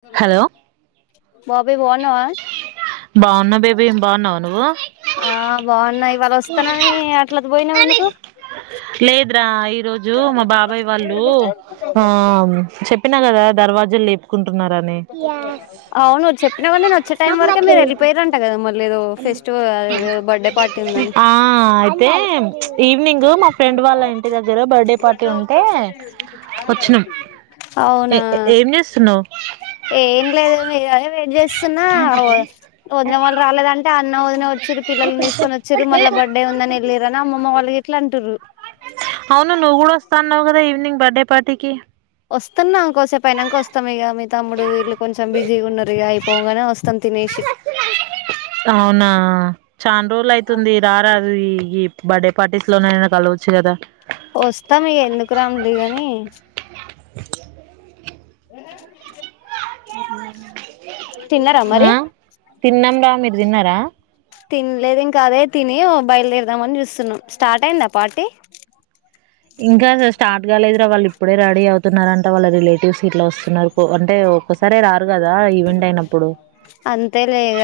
సర హలో బాబాయ్ బనావ బాగున్నా బేబీ బాగున్నావా నువ్వు ఆ బాగున్నాయి వాళ వస్తానని అట్ల పోయినాం ఎందుకు ఈ రోజు మా బాబయ్ వాళ్ళు ఆ చెప్పినా కదా దర్వా [unintelligible] అవును చెప్పినా [unintelligible] నేను వచ్చే టైం వరకే మీరు వెళ్ళిపోయారంట కదా మళ్ళీ ఏదో ఫెస్ట బర్డే పార్టీ ఉందని ఆ అయితే ఈవినింగ్ మా ఫ్రెండ్ వాళ్ళ ఇంటి దగ్గర బర్త్డే పార్టీ ఉంటే వచ్చినాం అవునా ఏం చేస్తున్నావు ఏం లేదు మీరు వెయిట్ చేస్తున్నా వదిన వాళ్ళు రాలేదంటే అన్న వదిన వచ్ పిల్లల్ని తీసుకని వచ్చిరు మళ్ళ బర్డే ఉందని వెళ్ళర అమ్మ వాళ్ళకి ఎట్లా అంటారు అవును నువ్ గుడ వస్తా అన్నావ్ కదా ఈవనింగ్ బర్డే పార్టీకిి వస్తున్నాంకోసేపోయినాక వస్తాం ఇక మీ తమ్ముడు వీళ్లు కొంచెం బిజీగా ఉన్నారు ఇక అయిపోగానే వస్తంది తినే [unintelligible] ఆ చాన్ రోజులు అయితుంది రార ఈ ఈ బర్డే పార్టీస్ లోననా కలవచ్చు కదా వస్తా మీగ ఎందుకు రాంలే గాని అ [inaudible] అ తిన్నార మరి తిన్నాం రా మీరు తిన్నార తినలేదు ఇంక అదే తిని బయలుదేరదామని చూస్తున్నాం స్టార్ట్ అయింది పాటి ఇంకా స్టార్ట్ కాలేదురా వాళ్ళు ఇప్పుడే రెడీ అవుతున్నారంట అంటే వాళ్ళ రిలేటివ్స్ ఇట్లా వస్తున్నారు అంటే ఒక్కసారే రారు కదా ఈవెంట్ అయినప్పుడు అంతే లే ఇగ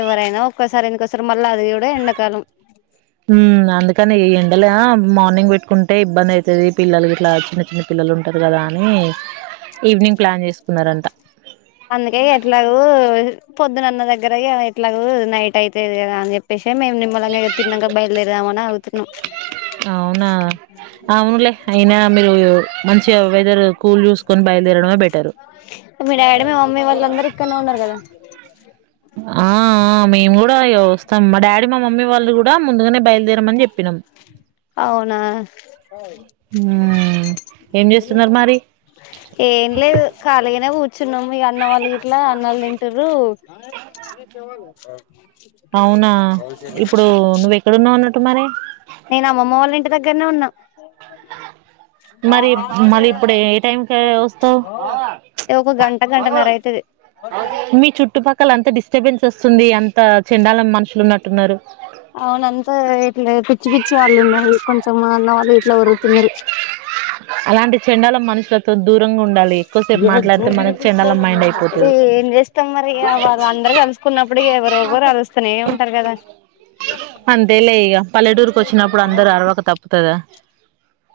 ఎవరైనా ఒక్కసారి ఎందుకోసారి మళ్ళీ అది కూడా ఎండాకాలం ఊ అందుకనే ఈ ఎండల మార్నింగ్ పెట్టుకుంటే ఇబ్బంది ఐతది పిల్లలు ఇట్లా చిన్న చిన్న పిల్లలు ఉంటారు కదా అని ఈవినింగ్ ప్లాన్ చేసుకున్నరంట అందుకే ఎట్లాగొ పొద్దునన్న దగ్గర ఎట్లగొ నైట్ అయితది కదా అని చెప్పేసి ఏ మేం నిమ్లంగ తిన్నంక బయల్దేరుదామని ఆగుతున్నం అవునా అవునులే అయినా మీరు మంచిగా వెదర్ కూల్ చూసుకొని బయలుదేరడమే బెట్టరు అంటే మీ మమ్మీ వాళ్ళందరూ ఇక్కడనే ఉన్నారు కదా ఆ ఆ మేము కూడా ఇగ వస్తాం మా డాడీ మా మమ్మీ వాళ్ళు కూడా ముందుగనే బయలుదేరమని చెప్పినం అవునా హ్మ్ ఏం చేస్తున్నారు మరి ఏం లేదు కాలిగనే కూ ర్చున్నాం ఇగ అన్న వాళ్ళ గిట్లా అన్నళ్ళు తింటురు అవునా ఇప్పుడు నువ్వెక్కడున్నవన్నట్టు మరి నేను అమ్మమ్మ వాళ్ళ ఇంటి దగ్గరనే ఉన్న మరి మళ్ళీ ఇప్పుడు ఏ టైంకి వస్తావు ఏ ఒక గంట గంటన్నర ఐతది మీ చుట్టుపక్కల అంత డిస్టర్బెన్స్ వస్తుంది అంత చెండాలం మనుషులు ఉన్నట్టున్నరు అవున అంతా ఇట్లా పిచ్చి పిచ్చి వాళ్ళు ఉన్నారు కొంచెం అన్నవాళ్ళు ఇట్లా ఒరుతున్నరు అలాంటి చెండాలం మనుషులతో దూరంగా ఉండాలి ఈ ఎక్కువసేపు మాట్లాడితే మనకు చెండాలం మైండ్ అయిపోతది ఏం చేస్తం మరి ఇగ వాళ్ళు అందరు కలుసుకున్నప్పుడిగ ఇగ ఎవరు ఒగరు అరుస్తనే ఉంటరు కదా అంతే లే ఇగ పల్లెటూరుకి వచ్చినప్పుడు అందరు అరవక తప్పుతదా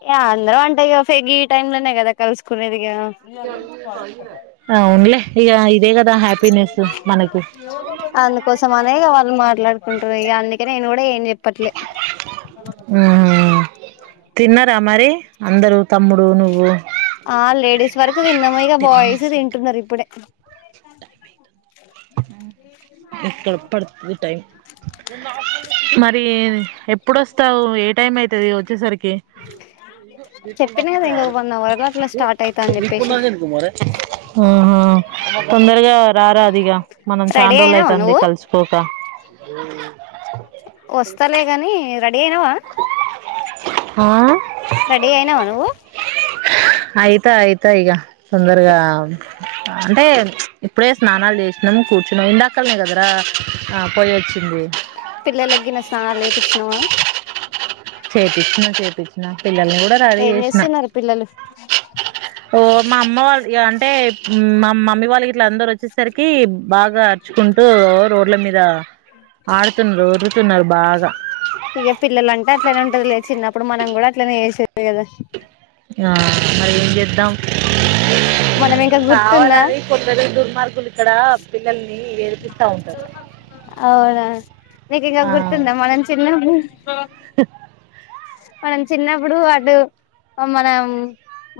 ఇగ అందరూ అంటే ఇగ ఫేగీ ఈ టైమ్లనే కదా కలుసుకునేదిక ఆవున్లే ఇగ ఇదే కదా హ్యాపీనెస్ మనకు అందుకోసం అనే ఇగ వాళ్ళు మాట్లాడుకుంటారు ఇగ అందుకే నేను కూడా ఏం చెప్ ప్పట్లే ఉ తిన్నరా మరి అందరు తమ్ముడు నువ్వు ఆ లేడీస్ వరకు తిన్నము ఇక బాయ్స్ తింటున్నరు ఇప్పుడే ఆ ఎక్కడ పడుతది టైం మర్ మరి ఎప్పుడస్తావు ఏ టైం ఐతది వచ్చేసరికి చెప్పినా కదా ఇంకొక వన్ అవర్ లో అట్లా స్టార్ట్ అయితా అని చెప్పేసి ఆహా తొందరగా రారాదిగా మనం రెడీ చాండ్రోలు అయినావా ఐతంది నువ్వు కలుసుకోక వస్తలే గని రెడీ అయినవా ఆ రెడీ అయినవా నువ్వు అయిత అయిత ఇగ తొందరగా అంటే ప్చ్ ఇప్పుడే స్నానాలు చేసినం కూర్చున్నం ఇందాకల్నేగదరా ఆ పోయోచ్చింది పిల్లలగిన సనాలు చేపిచినవా చేపిచిన చేపిచిన పిల్లల్ని కూడా రెడీ ఏం చేసిన చేస్తున్నారు పిల్లలు ఓ మా అమ్మ వాళ్ళు ఇగ అం టే మా మమ్మీ వాళ్ ఇగ ఇట్ల అందరు వచ్చేసరికి బాగా అర్చుకుంటూ అగో రోడ్ల మీద ఆడుతున్నారు ఓర్ తున్నరు బాగా ఇక పిల్లలు అంటే అట్లనే ఉంటది లే చిన్నప్పుడు మనం కూడా అట్లనే చేసేది కదా ఆ మరి ఏం చేద్దాం మనం ఇంకా గుర్తుందా కావాలని కొందరు దుర్మార్గులు ఇక్కడ పిల్లల్ని ఏడిపిస్తా ఉంటారు అవునా నీకు ఇంకా ఆ గుర్తుందా మనం చిన్నపుడు [unintelligible] మనం చిన్నప్పుడు అటు మనం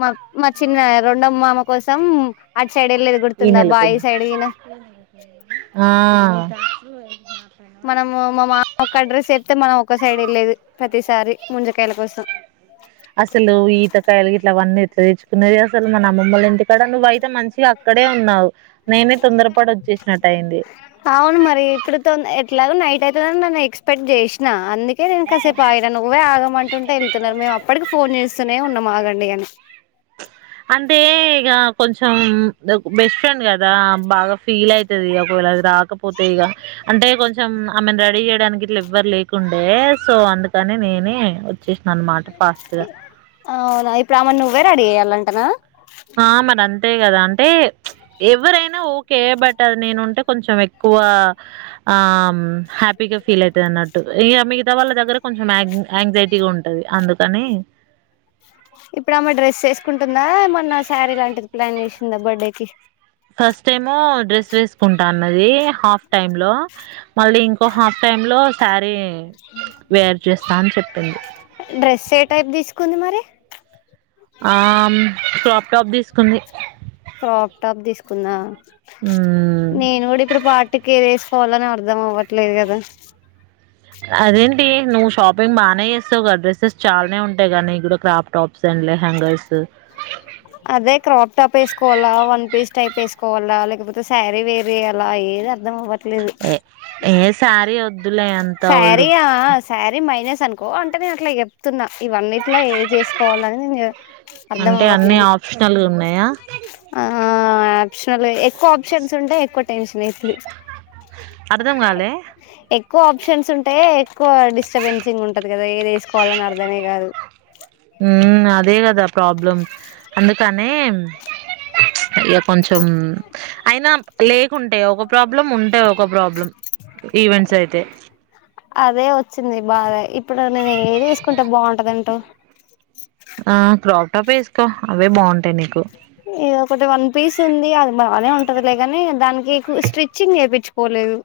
మా మా చిన్న రెండో మామ కోసం సైడ్ వెళ్ళేది ఈ గుర్తుందా నెల పై బాయి సైడ్ గిన ఆ మనము మా మామ ఒక అడ్రస్ చెప్తే మనం ఒక సైడ్ వెళ్లేది ప్రతిసారి ముంజకాయల కోసం అసలు ఈతకాయలు ఇట్లావన్నీ ఎట్ తెచ్చుకునేది, అసలు మన అమ్మమ్మలు ఇంటి అక్కడ నువ్వయితే మంచిగా అక్కడే ఉన్నావు నేనే తొందరపడీ వచ్చేసినట్టు అయింది. అవును మరి ఇప్పుడుతో ఎట్లాగో నైట్ అవుతుందని నేను ఎక్స్పెక్ట్ చేసిన. అందుకే నేను కాసేపు ఆగిన నువ్వే ఆగమంటుంటే వెళ్తున్నారు. మేము అప్పటికి ఫోన్ చేస్తూనే ఉన్నాం. ఆగండి అని అంటే ఇక కొంచెం బెస్ట్ ఫ్రెండ్ కదా బాగా ఫీల్ అయితది ఒకవేళ. రాకపోతే ఇక అంటే కొంచెం ఆమెను రెడీ చేయడానికి, ఇట్లా ఎవ్వరు లేకుండే సో అందుకు కాని నేనే వచ్చేసిన అనమాట ఫాస్ట్ గా అవునా ఇప్పుడు ఆమెను నువ్వే రెడీ చేయాలంటానా ఆ మరి అంతే కదా అంటే ఎవరైనా ఓకే, బట్ అది నేనుంటే కొంచెం ఎక్కువ ఆ ఆమ్ హ్యాపీ హ్యాపీ గా ఫీల్ అవుతుంది అన్నట్టు ఇక మిగతా వాళ్ళ దగ్గర కొంచం యాంగ్జైటీగా ఉంటది అందుకని. ఇప్పుడు ఆమె డ్రెస్ వేసుకుంటుందా ఏమన్నా శారీ లాంటిది ప్లాన్ చేసిందా బర్త్డేకి. ఫస్ట్ ఏమో డ్రెస్ వేసుకుంటాన్నది. హాఫ్ టైమ్ లో మళ్ళీ ఇంకో హాఫ్ టైమ్ లో శారీ వేర్ చేస్తా అని చెప్పింది డ్రెస్ ఏ టైప్ తీసుకుంది మరి. ఆ క్రాప్ టాప్ తీసుకుంది. క్రాప్ టాప్ తీసుకున్నా. మ్మ్ నేను కూడా ఇప్పుడు పార్టీ కి ఏదేసి ఫోన్లోనే అర్ధం అవ్వట్లేదు కదా. అదేంటి నువ్వు షాపింగ్ బాగానే చేస్తావు కదా! డ్రస్సెస్ చాలానే ఉంటాయి. కానీ కూడా క్రాఫ్ట్ టాప్స్ అం లెహంగాస్ అదే క్రాప్ టాప్ వేసుకోవాలా, వన్ పీస్ టైప్ వేసుకోవాలా, లేకపోతే శారీ వేరీ అలా ఏద అర్థం అవ్వట్లేదు ఏ ఏ శారీ వద్దులే అంత ఓల్డ్ శారీ ఆ శారీ మైనస్ అనుకో అంటే నేను అట్లా చెప్తున్నా ఈ వన్నింట్లో ఏది వేసుకోవాలని నేను అర్ధం అంటే అన్ని అవ్వట్లేని. ఆప్షనల్గా ఉన్నాయా ఆ యాక్చువలి, ఎక్కువ ఆప్షన్స్ ఉంటే ఎక్కువ టెన్షన్ ఏ. [unintelligible] ఎ అర్ధం కాలే ఎక్కువ ఆప్షన్స్ ఉంటె, ఎక్కువ డిస్టర్బెన్సింగ్ ఉంటది. కదా ఏది వేసుకోవాలని అర్ధమే కాదు హు అదే కదా ప్రాబ్లం అందుకనే. [inaudible] మ్ అయినా లేకుంటే ఒక. ప్రాబ్లమ్ ఉంటాయి ఒక ప్రాబ్లం ఈవెంట్స్ అయితే. అదే వచ్చింది బాగా ఇప్పుడు నేను ఏది ఏసుకుంటే బాగుంటది అంటావ్? ఆ క్రాప్ టాప్ వేసుకో అవే బాగుంటాయి నీకు. ఏదో ఒకటీ వన్ పీస్ ఉంది అది బానే ఉంటది లేగాని దానికి స్టిచ్చింగ్ వేయించుకోలే ఏవ్.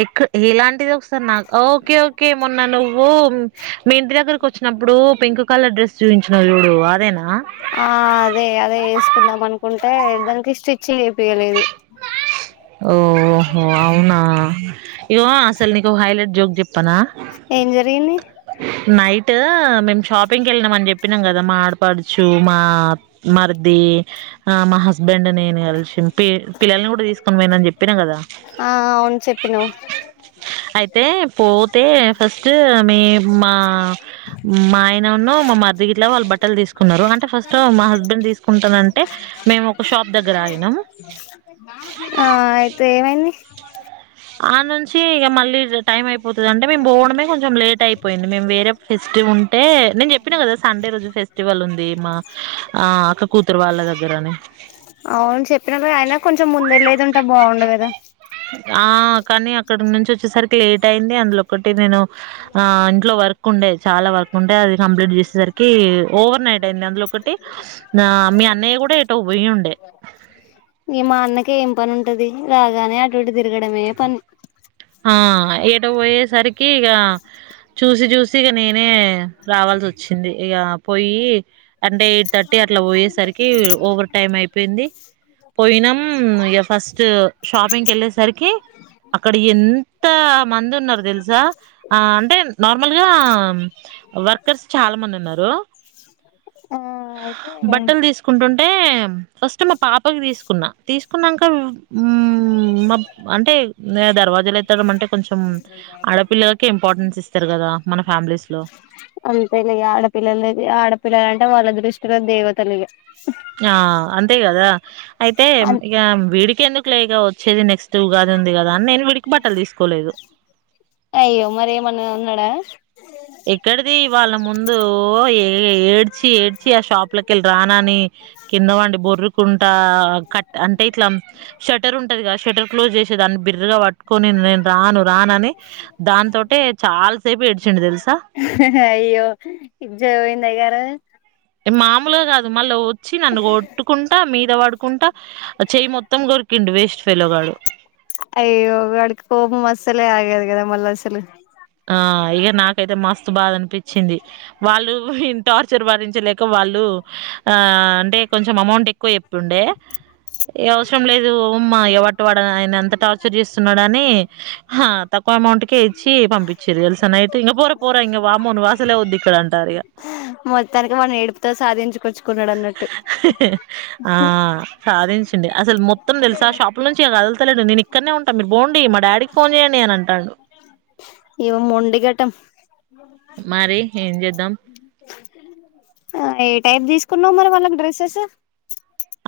ఎక్క ఇలాంటిది ఒకసారి నాకు ఓకే ఓకే మొన్న నువ్ ఓ మీ ఇంటి దగ్గరకు వచ్చినప్పుడు పింక్ కలర్ డ్రెస్ చూయించినవు చూడు అదేనా ఆ అదే అదే వేసుకుందాం అనుకుంటే. దానికి స్టిచ్చింగ్ వే. ఓహో! అవునా? ఇగో అసలు నీకు హైలైట్ జోక్ చెప్పనా ఏం జరిగింది నైట్ మేము షాపింగ్ కి వెళ్ళినామ్ అని చెప్పిన కదా మా ఆడపడుచు, మా మర్ది. ఆ మా హస్బెండ్ నేను కలిసి పి పిల్లల్ని కూడా తీసుకు పోయిన అని చెప్పినా కదా ఆ అవును చెప్పినవ్ అయితే పోతే ఫస్ట్ మీ మా మా ఆయనను మమ్ మర్ది గిట్లా వాళ్ళు బట్టలు తీసుకున్నారు. అంటే ఫస్ట్ మా హస్బెండ్ తీసుకుంటానంటే మేము ఒక షాప్ దగ్గర ఆగినం. అమ్మ నువ్ అడు ఆడ్ నుంచి ఇక మళ్ళీ టైం అయిపోతది అంటే మేము పోవడమే కొంచెం లేట్ అయిపోయింది మేము వేరే ఫెస్టి టి ఉంటే నేను చెప్పిన కదా సండే రోజు ఫెస్టివల్ ఉంది మా ఆ అక్క కూతురు వాళ్ళ దగ్గర అని అవును చెప్పినవులే అయినా కొంచెం ముందు వెళ్ళేదుంటే బాగుండు కదా ఆ కానీ అక్కడి నుంచి వచ్చేసరికి లేట్ అయింది అందులో ఒకటి నేను ఆ ఇంట్లో వర్క్ ఉండే చాలా వర్క్ ఉండే అది కంప్లీట్ చేసేసరికి ఓవర్ నైట్ అయింది అందులో ఒకటి ఆ మీ అన్నయ్య కూడా ఎటో పోయి ఉండే ఇగ మా అన్నకే ఏం పని ఉంటది రాగానే అటుఇటు తిరగడమే పని ఆ ఏటో పోయేసరికి ఇగ చూసి చూసి ఇగ నేను నే రావాల్సి వచ్చింది ఇక పోయి అంటే ఎయిట్ థర్టీ అట్లా పోయేసరికి ఓవర్ టైమ్ అయిపోయింది పోయినాం ఇక ఫస్ట్ షాపింగ్ కి వెళ్ళేసరికి అక్కడ్ ఎంత మంది ఉన్నారు తెలుసా ఆ అంటే నార్మల్గా వర్కర్స్ చాలా మంది ఉన్నారు ఆ అయితే బట్టలు తీసుకుంటుంటే చూన్ మా పాపకి తీసుకున్నా తీసుకున్నాక ఆమ్ మా అంటే నే దర్వాజాలు ఎత్తడం అంటే కొంచెం ఆడపిల్లలకే ఇంపార్టెన్స్ ఇస్తారు కదా మన ఫ్యామిలీస్ లో అంతేలే ఆడపిల్లలది ఆడపిల్లలంటే వాళ్ళ దృష్టిలో దేవతలు ఇగ నా అంతే కదా అయితే అన్ ఇక వీడికి ఎందుకు క్లేగా వచ్చేది నెక్స్ట్ ఉగాది ఉంది కదా అని నేను వీడికి బట్టలు తీసుకోలేదు అయ్యో మరి ఏమన్నా ఉన్నడా ఎక్కడిది వాళ్ళ ముందు ఓ ఏ ఏడ్చి ఏడ్చి ఆ షాప్ పులకెళ్ళి రానని కింద వండి బొర్రుకుంటా కట్ అంటే ఇట్లా షేటర్ ఉం టర్ ఇగ షేటర్ క్లోజ్ చేసే దాన్ని బిర్రుగా పట్టుకొని నేను రాను రాను అని దాంతోటే చార్ ఎల్ సేపు ఏడ్చిండు తెలుసు అయ్యో ఇజ్జత్ పోయిందా ఇగ ఆడ ఎన్ మామూలుగా కాదు మళ్ళా వచ్చి నన్ను కొట్టుకుంటా మీద పడుకుంటా ఆ చేయి మొత్తం కొరికిండు వేస్ట్ ఫెలోగాడు లే ఆగేది కదా మల్ల అసలు ఆ ఇక నాకైతే మస్తు బాధ అనిపించింది వాళ్ళు ఓ విహిన్ టార్చర్ భరించలేక వాళ్ళు ఆ అంటే కొంచెం అమౌంట్ ఎక్కువ చెప్పిండే ఏ అవసరం లేదు అమ్మా ఎవట్టు వాడ ఆయన ఎంత టార్చర్ చేస్తున్నాడని ఆహ్ తక్కువ అమౌంట్ కే ఇచ్చి పంపి చిరు తెలుసా నైట్ ఇక పోరా పోరా ఇక వామ్మో నువ్వు అసలే వద్దు ఇక్కడ అంటారు ఇగ మొత్తానికి వాని ఏడుపుతో సాధించుకొచ్చుకున్నాడు అన్నట్టు ఆహ్ సాధించు తెంది అసలు మొత్తం తెలుసా షాపుల నుంచి ఇగ కదులుతలేడు నేను ఇక్కనే ఉంటా మీరు పోండి మా డాడీకి ఫోన్ చేయండి అని అంటాండు ఇగో మొండిఘటం మరి ఏం చేద్దాం ఆ ఏ టైప్ తీసుకున్నావు మరి వాళ్ళకు డ్రెస్సెస్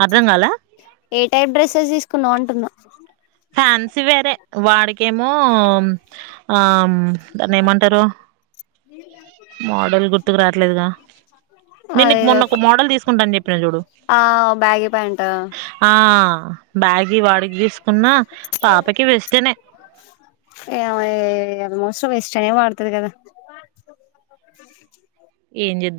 అర్ధం గాల ఏ టైప్ డ్రెస్సెస్ తీసుకున్నావు అంటున్నా ఫ్యాన్సీ వేరే వాడికేమో ఆమ్ దాన్ని ఏమంటారు మోడల్ గుర్తుకు రాట్లేదుగా నేను నీకు అదేదో మొన్న ఒక మోడల్ తీసుకుంటా అని చెప్పిన చూడు ఆ బ్యాగి ప్యాంట్ ఆ బ్యాగీ వాడి గీసు ఏమయ్యే ఏమోస్ట్ సో వెస్ట్ అయ్యే వాడుతది కదా ఏ జింద